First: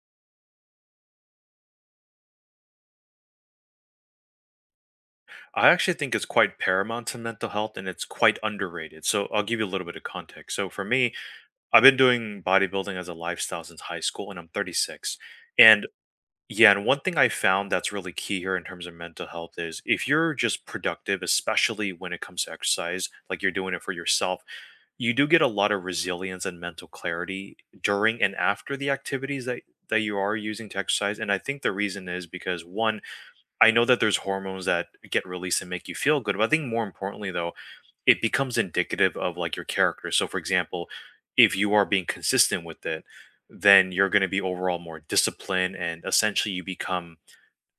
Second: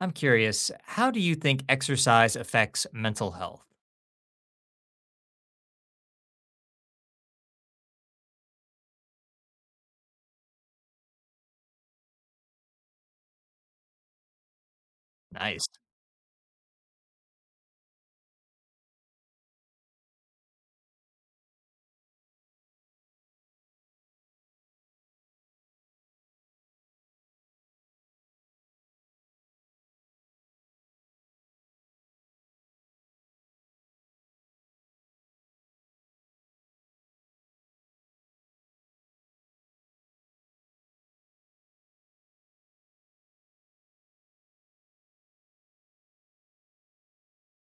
I'm curious, how do you think exercise affects mental health? I actually think it's quite paramount to mental health and it's quite underrated. So I'll give you a little bit of context. So for me, I've been doing bodybuilding as a lifestyle since high school, and I'm 36. Nice. And yeah, and one thing I found that's really key here in terms of mental health is if you're just productive, especially when it comes to exercise, like you're doing it for yourself, you do get a lot of resilience and mental clarity during and after the activities that you are using to exercise. And I think the reason is because one, I know that there's hormones that get released and make you feel good, but I think more importantly though, it becomes indicative of like your character. So for example, if you are being consistent with it, then you're going to be overall more disciplined, and essentially you become,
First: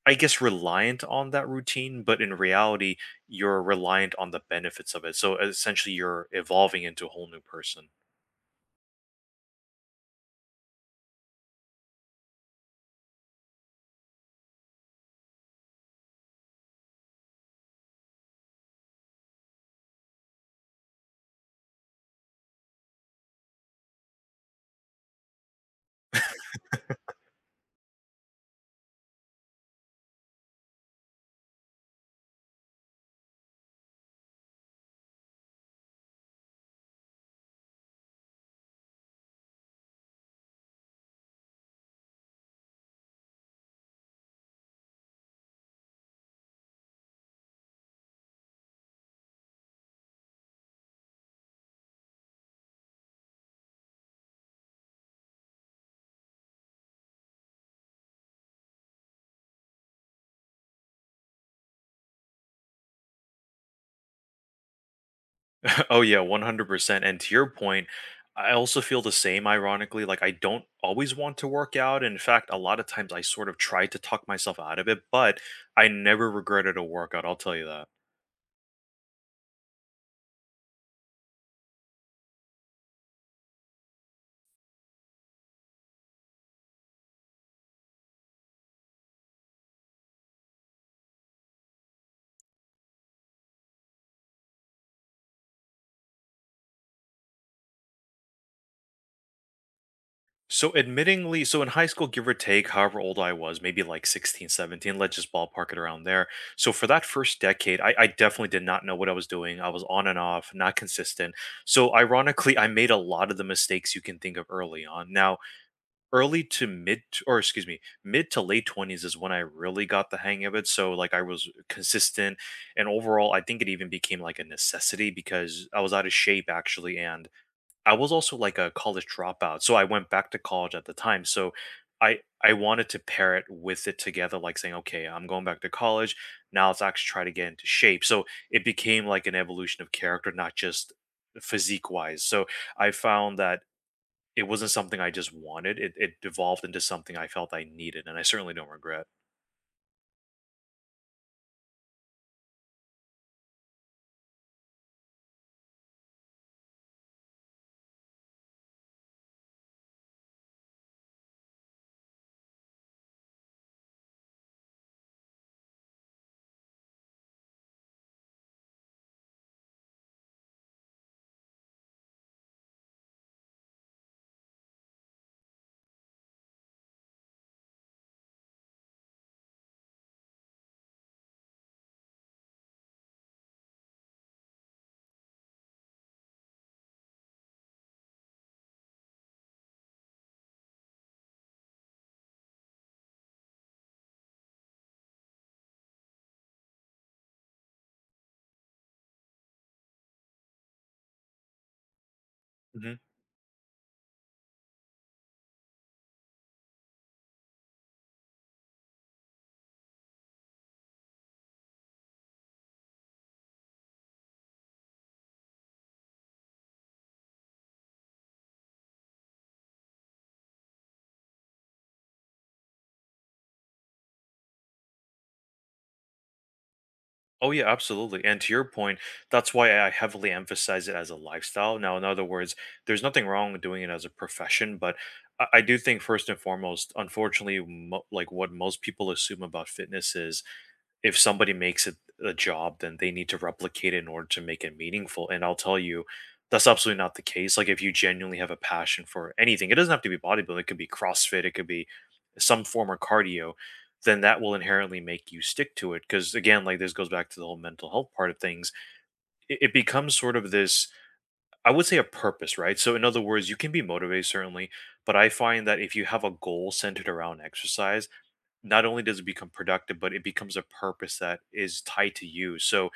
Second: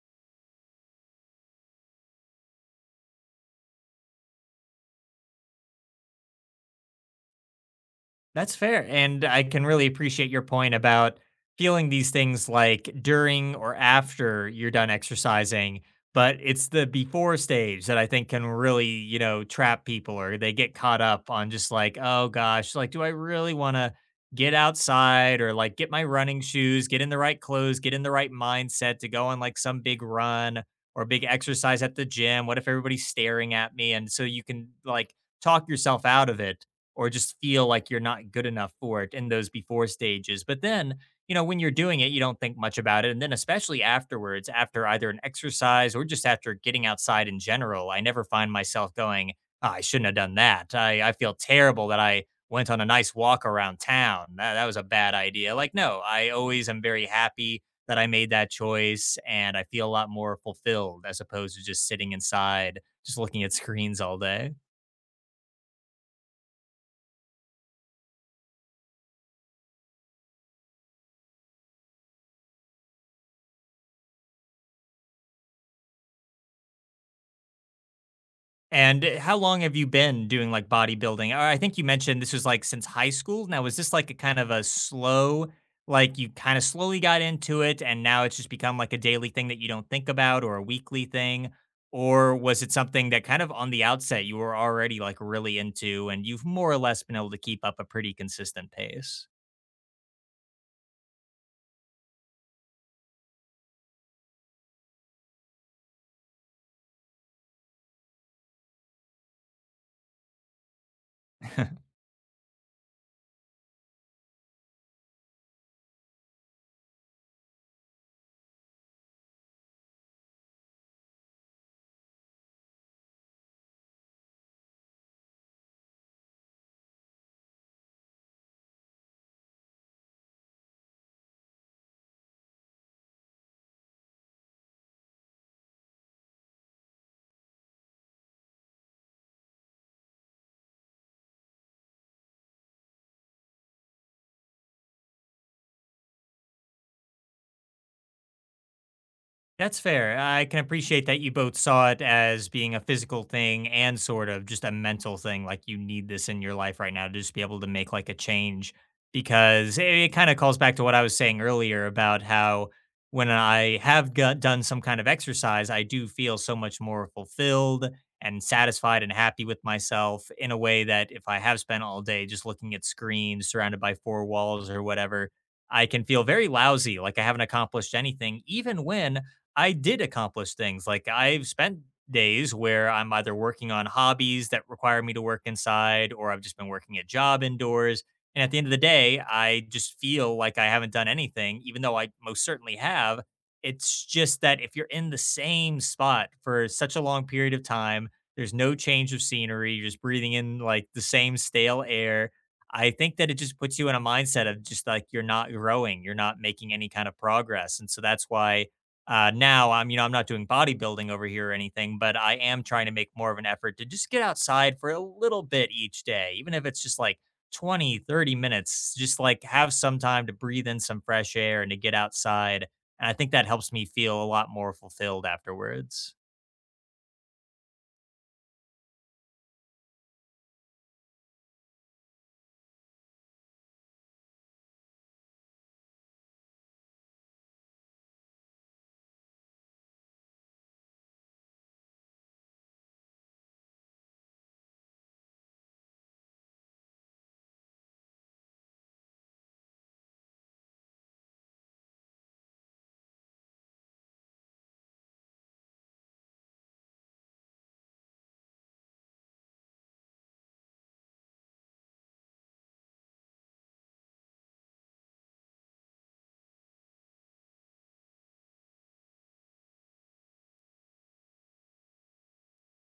I guess, reliant on that routine, but in reality, you're reliant on the benefits of it. So essentially you're evolving into a whole new person. That's fair. And I can really appreciate your point about feeling these things like during or after you're done exercising. But it's the before stage that I think can really, you know, trap people or they get caught up on just like, oh gosh, like, do I really want to get outside or like get my running shoes, get in the right clothes, get in the right mindset to go on like some big run or big exercise at the gym? What if everybody's staring at me? And so you can like talk yourself out of it or just feel like you're not good enough for it in those before stages. But then, you know, when you're doing it, you don't think much about it. And then, especially afterwards, after either an exercise or just after getting outside in general, I never find myself going, "Ah, I shouldn't have done that. I feel terrible that I went on a nice walk around town. That was a bad idea. Like, no, I always am very happy that I made that choice and I feel a lot more fulfilled as opposed to just sitting inside, just looking at screens all day." Oh yeah, 100%. And to your point, I also feel the same ironically, like I don't always want to work out. In fact, a lot of times I sort of try to talk myself out of it, but I never regretted a workout, I'll tell you that. And how long have you been doing like bodybuilding? Or I think you mentioned this was like since high school. Now, was this like a kind of a slow, like you kind of slowly got into it and now it's just become like a daily thing that you don't think about or a weekly thing? Or was it something that kind of on the outset you were already like really into and you've more or less been able to keep up a pretty consistent pace? So admittingly, so in high school, give or take, however old I was, maybe like 16, 17, let's just ballpark it around there. So for that first decade, I definitely did not know what I was doing. I was on and off, not consistent. So ironically, I made a lot of the mistakes you can think of early on. Now, early to mid, or excuse me, mid to late 20s is when I really got the hang of it. So like I was consistent, and overall I think it even became like a necessity because I was out of shape actually. And I was also like a college dropout, so I went back to college at the time. So i I wanted to pair it with it together, like saying, okay, I'm going back to college, now let's actually try to get into shape. So it became like an evolution of character, not just physique wise so I found that it wasn't something I just wanted, it devolved into something I felt I needed, and I certainly don't regret. That's fair. I can appreciate that you both saw it as being a physical thing and sort of just a mental thing. Like you need this in your life right now to just be able to make like a change because it kind of calls back to what I was saying earlier about how when I have got, done some kind of exercise, I do feel so much more fulfilled and satisfied and happy with myself in a way that if I have spent all day just looking at screens surrounded by four walls or whatever, I can feel very lousy, like I haven't accomplished anything, even when I did accomplish things. Like I've spent days where I'm either working on hobbies that require me to work inside or I've just been working a job indoors. And at the end of the day, I just feel like I haven't done anything, even though I most certainly have. It's just that if you're in the same spot for such a long period of time, there's no change of scenery, you're just breathing in like the same stale air. I Mhm. think that it just puts you in a mindset of just like you're not growing, you're not making any kind of progress. And so that's why now I'm, you know, I'm not doing bodybuilding over here or anything, but I am trying to make more of an effort to just get outside for a little bit each day, even if it's just like 20, 30 minutes, just like have some time to breathe in some fresh air and to get outside. And I think that helps me feel a lot more fulfilled afterwards. Oh, yeah, absolutely, and to your point, that's why I heavily emphasize it as a lifestyle. Now, in other words, there's nothing wrong with doing it as a profession, but I do think first and foremost, unfortunately, what most people assume about fitness is if somebody makes it a job, then they need to replicate it in order to make it meaningful. And I'll tell you, that's absolutely not the case. Like if you genuinely have a passion for anything, it doesn't have to be bodybuilding, it could be CrossFit, it could be some form of cardio, then that will inherently make you stick to it. Cause again, like this goes back to the whole mental health part of things. It becomes sort of this, I would say, a purpose, right? So in other words, you can be motivated certainly, but I find that if you have a goal centered around exercise, not only does it become productive, but it becomes a purpose that is tied to you. So,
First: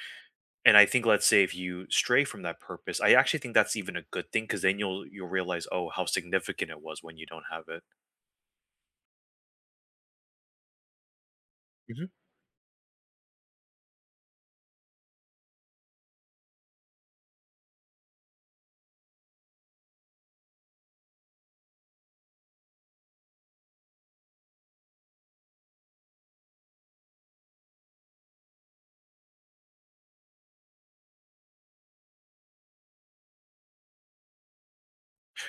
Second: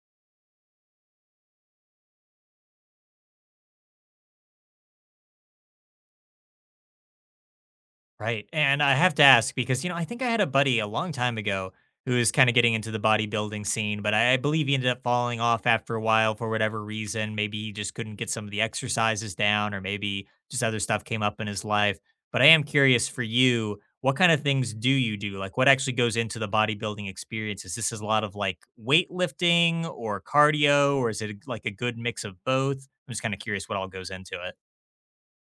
and I think, let's say if you stray from that purpose, I actually think that's even a good thing because then you'll realize oh how significant it was when you don't have it. Right. And I have to ask because, you know, I think I had a buddy a long time ago who was kind of getting into the bodybuilding scene, but I believe he ended up falling off after a while for whatever reason. Maybe he just couldn't get some of the exercises down, or maybe just other stuff came up in his life. But I am curious for you, what kind of things do you do? Like, what actually goes into the bodybuilding experience? Is this a lot of like weightlifting or cardio, or is it like a good mix of both? I'm just kind of curious what all goes into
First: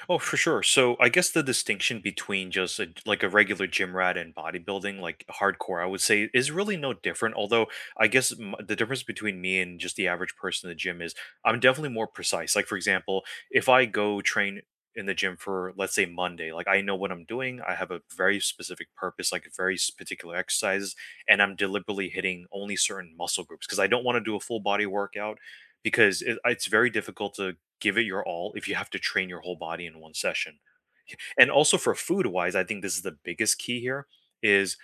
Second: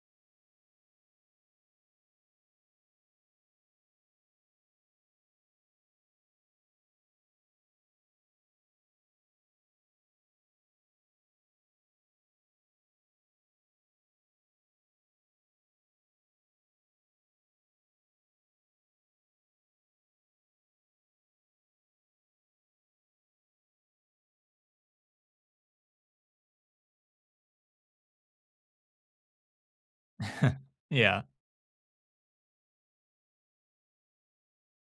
Oh, for sure. So I guess the distinction between just a, like a regular gym rat and bodybuilding, like hardcore, I would say is really no different. Although I guess the difference between me and just the average person in the gym is I'm definitely more precise. Like, for example, if I go train in the gym for, let's say, Monday, like I know what I'm doing. I have a very specific purpose, like very particular exercises, and I'm deliberately hitting only certain muscle groups because I don't want to do a full body workout because it's very difficult to give it your all if you have to train your whole body in one it. session. Yeah, Yeah. and also for food wise, I think this is the biggest key here is,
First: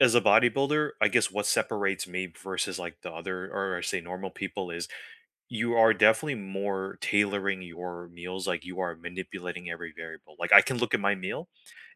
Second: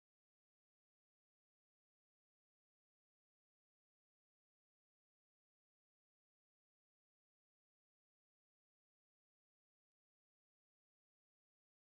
as a bodybuilder, I guess what separates me versus like the other, or I say normal people, is you are definitely more tailoring your meals, like you are manipulating every variable. Like I can look at my meal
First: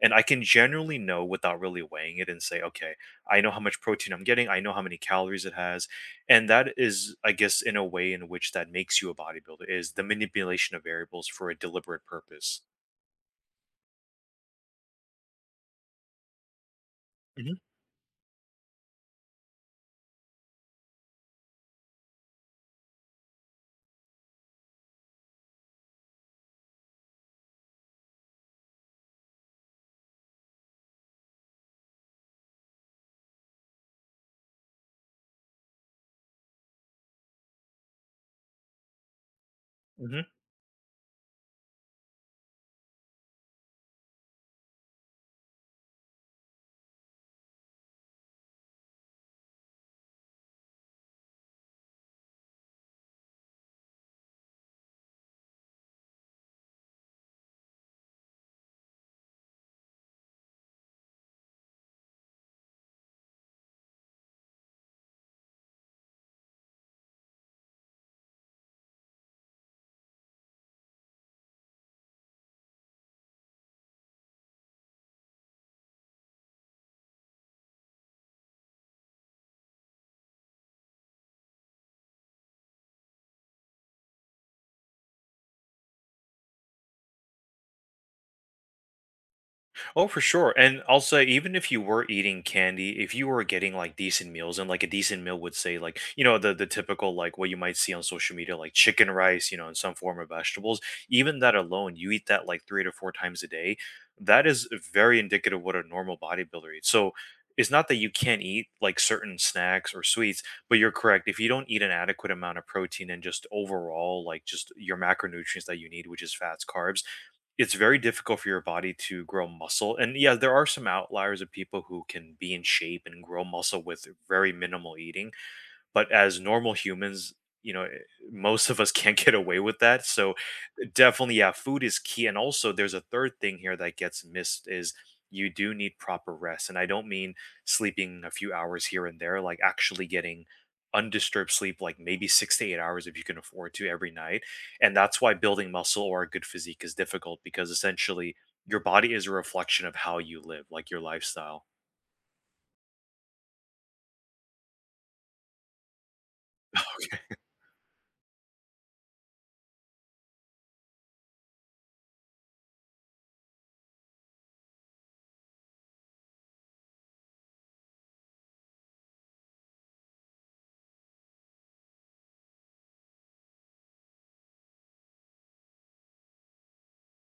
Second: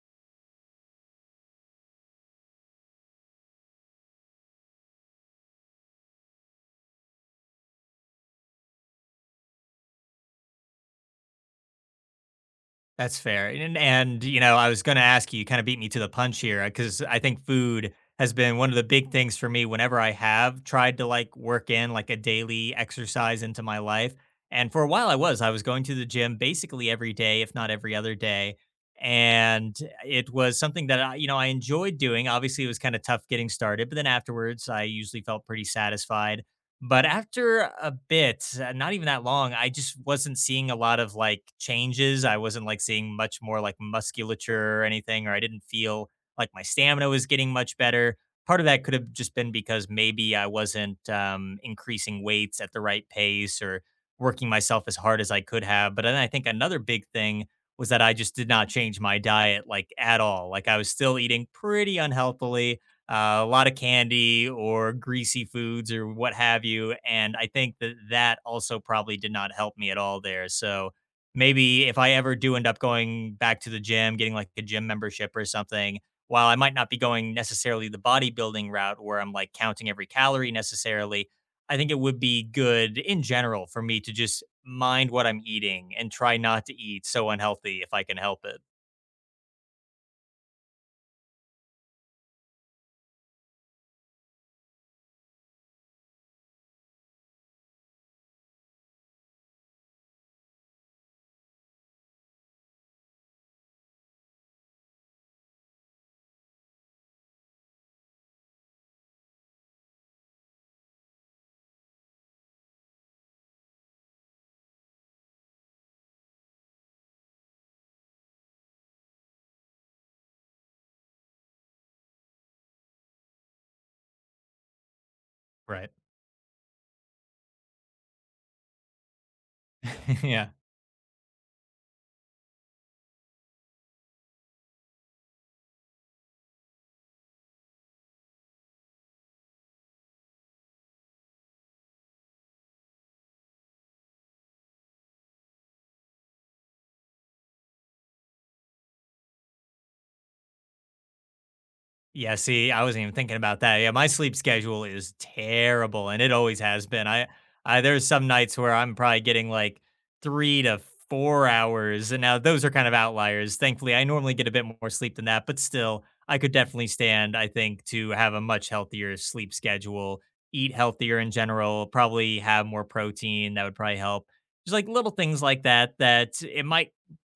and I can generally know without really weighing it and say, okay, I know how much protein I'm getting, I know how many calories it has. And that is, I guess, in a way in which that makes you a bodybuilder is the manipulation of variables for a deliberate purpose. That's fair. And, you know, I was going to ask you, you kind of beat me to the punch here because I think Mhm, food has been one of the big things for me whenever I have tried to like work in like a daily exercise into my life. And for a while, I was going to the gym basically every day, if not every other day. And it was something that I, you know, I enjoyed doing. Obviously, it was kind of tough getting started, but then afterwards, I usually felt pretty satisfied. But after a bit, not even that long, I just mhm. wasn't seeing a lot of like changes. I wasn't like seeing much more like musculature or anything, or I didn't feel like my stamina was getting much better. Part of that could have just been because maybe I wasn't increasing weights at the right pace or working myself as hard as I could have. But then I think another big thing was that I just did not change my diet like at all. Like I was still eating pretty unhealthily a lot of candy or greasy foods or what have you. And I think that that also probably did not help me at all there. So maybe if I ever do end up going back to the gym, getting like a gym membership or something, while I might not be going necessarily the bodybuilding route where I'm like counting every calorie necessarily, I think it would be good in general for me to just mind what I'm eating and try not to eat so unhealthy if I can help it. Oh, for sure. And also, even if you were eating candy, if you were getting like decent meals, and like a decent meal would say, like, you know, the typical, like what you might see on social media, like chicken rice, you know, in some form of vegetables, even that alone, you eat that like three to four times a day. That is very indicative of what a normal bodybuilder eats. So it's not that you can't eat like certain snacks or sweets, but you're correct. If you don't eat an adequate amount of protein and just overall, like just your macronutrients that you need, which is fats, carbs, it's very difficult for your body to grow muscle. And yeah, there are some outliers of people who can be in shape and grow muscle with very minimal eating, Right. but as normal humans, you know, most of us can't get away with that. So, Yeah. definitely, yeah, food is key. And also there's a third thing here that gets missed is you do need proper rest, and I don't mean sleeping a few hours here and there, like actually getting undisturbed sleep, like maybe 6 to 8 hours if you can afford to every night. And that's why building muscle or a good physique is difficult, because essentially your body is a reflection of how you live, like your lifestyle. Yeah, see, I wasn't even thinking about that. Yeah, my sleep schedule is terrible and it always has been. I there's some nights where I'm probably getting like 3 to 4 hours. And now those are kind of outliers. Thankfully, I normally get a bit more sleep than that, but still, I could definitely stand, I think, to have a much healthier sleep schedule, eat healthier in general, probably have more protein. That would probably help. Just like little things like that, that it might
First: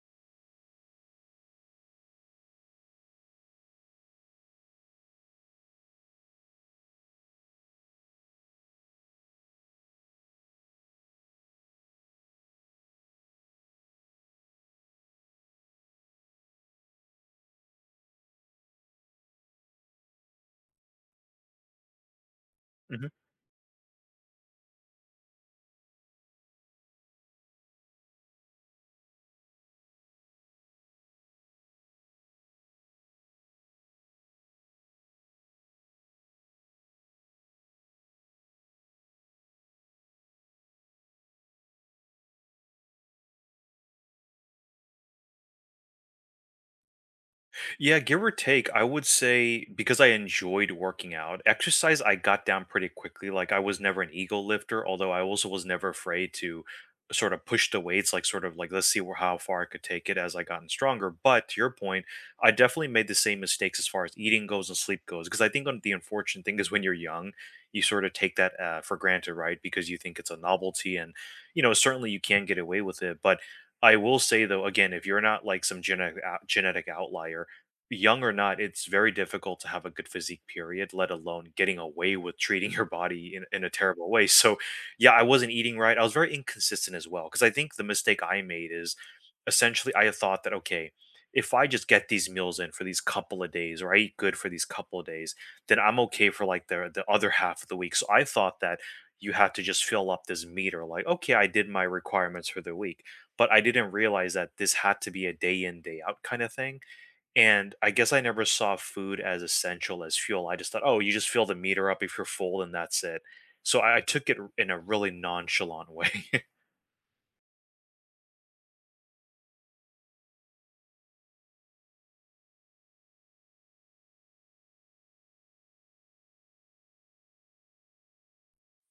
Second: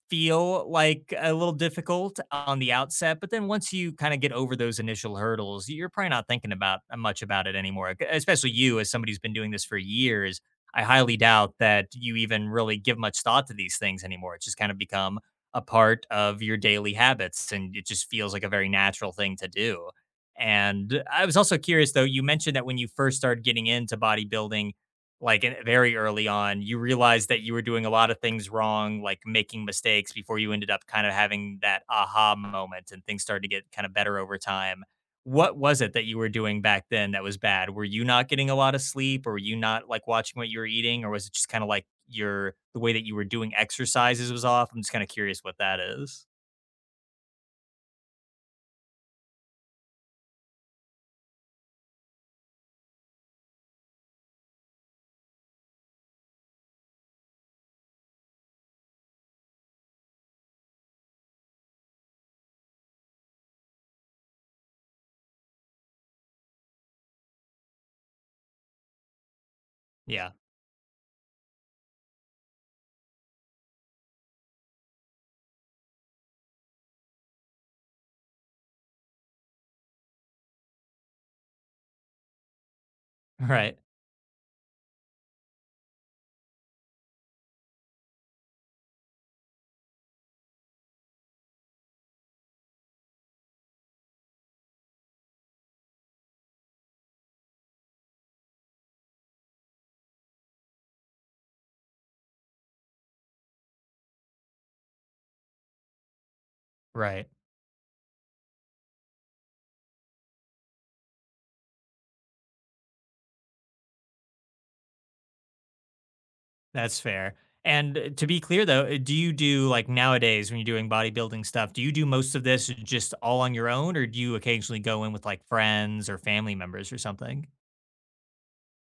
feel like a little difficult on the outset, but then once you kind of get over those initial hurdles, you're probably not thinking about much about it anymore. Especially you, as somebody who's been doing this for years, I highly doubt that you even really give much thought to these things anymore. It's just kind of become a part of your daily habits, and it just feels like a very natural thing to do. And I was also curious, though, you mentioned that when you first started getting into bodybuilding, like, in very early on, you realized that you were doing a lot of things wrong, like making mistakes before you ended up kind of having that aha moment and things started to get kind of better over time. What was it that you were doing back then that was bad? Were you not getting a lot of sleep or were you not like watching what you were eating or was it just kind of like your the way that you were doing exercises was off? I'm just kind of curious what that is. Yeah, give or take, I would say, because I enjoyed working out, exercise I got down pretty quickly. Like I was never an ego lifter, although I also was never afraid to sort of push the weights, like sort of like let's see how far I could take it as I gotten stronger. But to your point, I definitely made the same mistakes as far as eating goes and sleep goes. Because I think on the unfortunate thing is when you're young, you sort of take that for granted, right? Because you think it's Yeah. a novelty, and you know certainly you can get away with it, but I will say though, again, if you're not like some genetic outlier, young or not, it's very difficult to have a good physique, period, let alone getting away with treating your body in a Right. terrible way. So, yeah, I wasn't eating right. I was very inconsistent as well. Because I think the mistake I made is, essentially, I thought that, okay, if I just get these meals in for these couple of days, or I eat good for these couple of days, then I'm okay for like the other half of the week. So I thought that you had to just fill up this meter, like, okay, I did my requirements for the week. But I didn't realize that this had to be a day in, day out kind of thing. Right. And I guess I never saw food as essential as fuel. I just thought, oh, you just fill the meter up if you're full and that's it. So I took it in a really nonchalant way. That's fair. And to be clear though, do you do like nowadays when you're doing bodybuilding stuff, do you do most of this just all on your own or do you occasionally go in with like friends or family members or something?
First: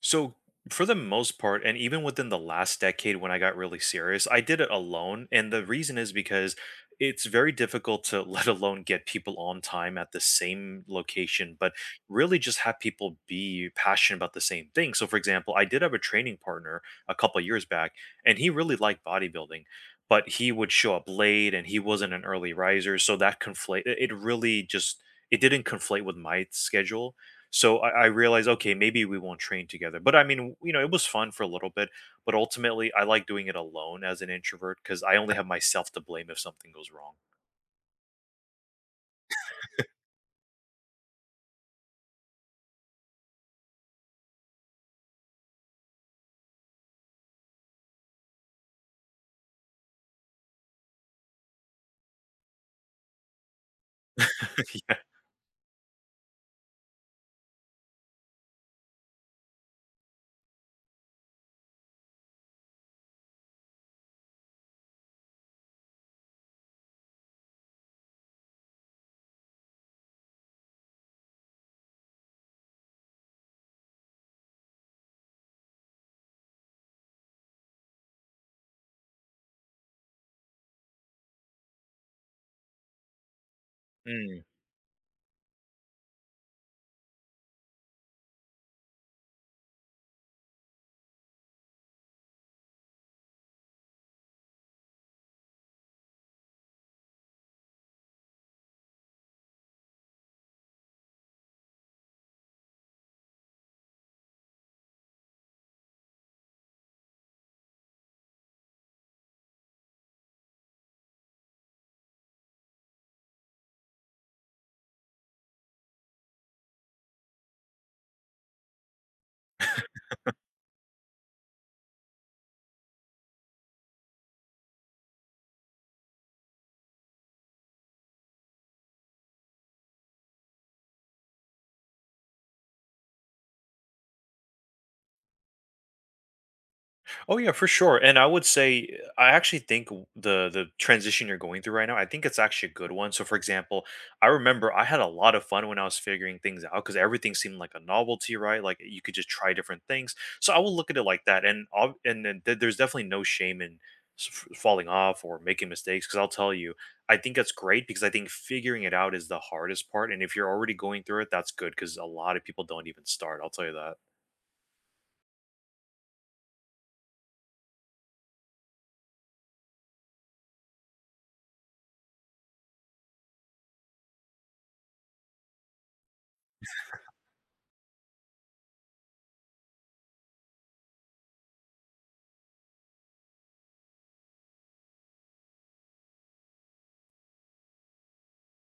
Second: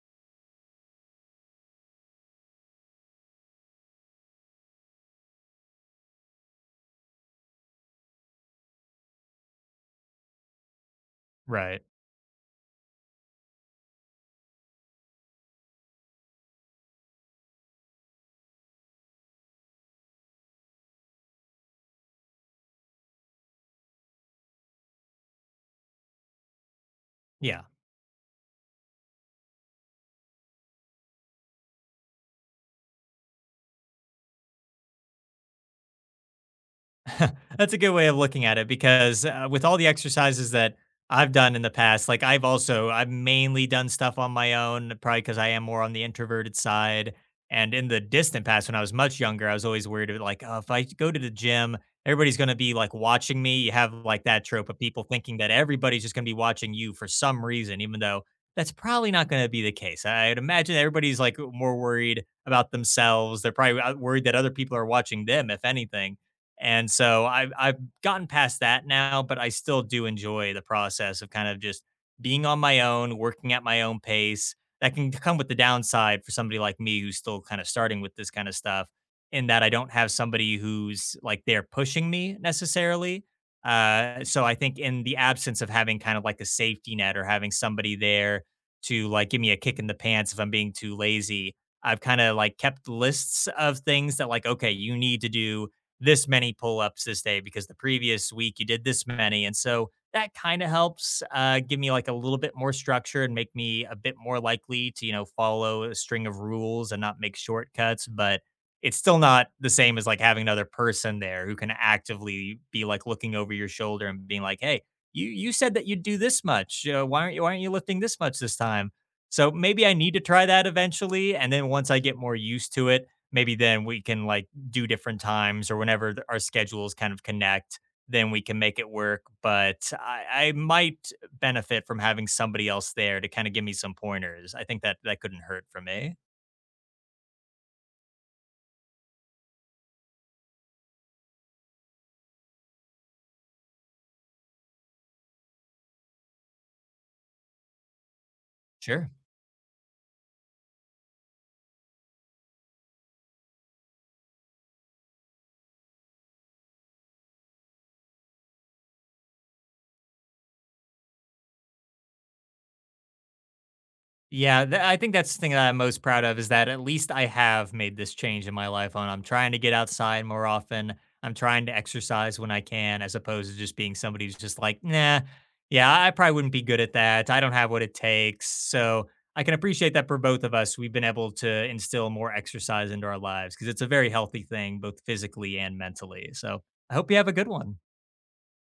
So for the most part, and even within the last decade when I got really serious, I did it alone. And the reason is because it's very difficult to let alone get people on time at the same location, but Right. really just have people be passionate about the same thing. So for example, I did have a training partner a couple years back, and he really liked bodybuilding. But he would show up late and he wasn't an early riser. So that conflate it it really just, it didn't conflate with my schedule. Yeah. So I realized, okay, maybe we won't train together. But I mean, you know, it was fun for a little bit. But ultimately, I like doing it alone as an introvert because I only have myself to blame if something goes wrong. That's a good way of looking at it because with all the exercises that I've done in the past, like I've mainly done stuff on my own, probably because I am more on the introverted side. And in the distant past, when I was much younger, I was always worried of like, oh, if I go to the gym, everybody's going to be like watching me. You have like that trope of people thinking that everybody's just going to be watching you for some reason, even though that's probably not going to be the case. I'd imagine everybody's like more worried about themselves. They're probably worried that other people are watching them, if anything. And so I've gotten past that now, but I still do enjoy the process of kind of just being on my own, working at my own pace. That can come with the downside for somebody like me who's still kind of starting with this kind of stuff, in that I don't have somebody who's like they're pushing me necessarily. Uh, Yeah. so I think in the absence of having kind of like a safety net or having somebody there to like give me a kick in the pants if I'm being too lazy, I've kind of like kept lists of things that like, okay, you need to do this many pull ups this day because the previous week you did this many. And so that kind of helps give me like a little bit more structure and make me a bit more likely to, you know, follow a string of rules and not make shortcuts. But it's still not the same as like having another person there who can actively be like looking over your shoulder and being like, hey, you said that you'd do this much. Why aren't you lifting this much this time? So maybe I need to try that eventually. And then once I get more used to it, maybe then we can like do different times or whenever our schedules kind of connect, then we can make it work. But I might benefit from having somebody else there to kind of give me some pointers. I think that that couldn't hurt for me. Oh yeah, for sure. And I would say I actually think the transition you're going through right now, I think it's actually a good one. So for example, I remember I had a lot of fun when I was figuring things out because everything seemed like a novelty, right? Like you Sure. could just try different things. So I will look at it like that. And there's definitely no shame in falling off or making mistakes, because I'll tell you, I think that's great because I think figuring it out is the hardest part. And if you're already going through it, that's good because a lot of people don't even start. I'll tell you that. Yeah, tha I think that's the thing that I'm most proud of is that at least I have made this change in my life on I'm trying to get outside more often. I'm trying to exercise when I can as opposed to just being somebody who's just like, "Nah, yeah, I probably wouldn't be good at that. I don't have what it takes." So, I can appreciate that for both of us, we've been able to instill more exercise into our lives because it's a very healthy thing both physically and mentally. So, I hope you have a good one.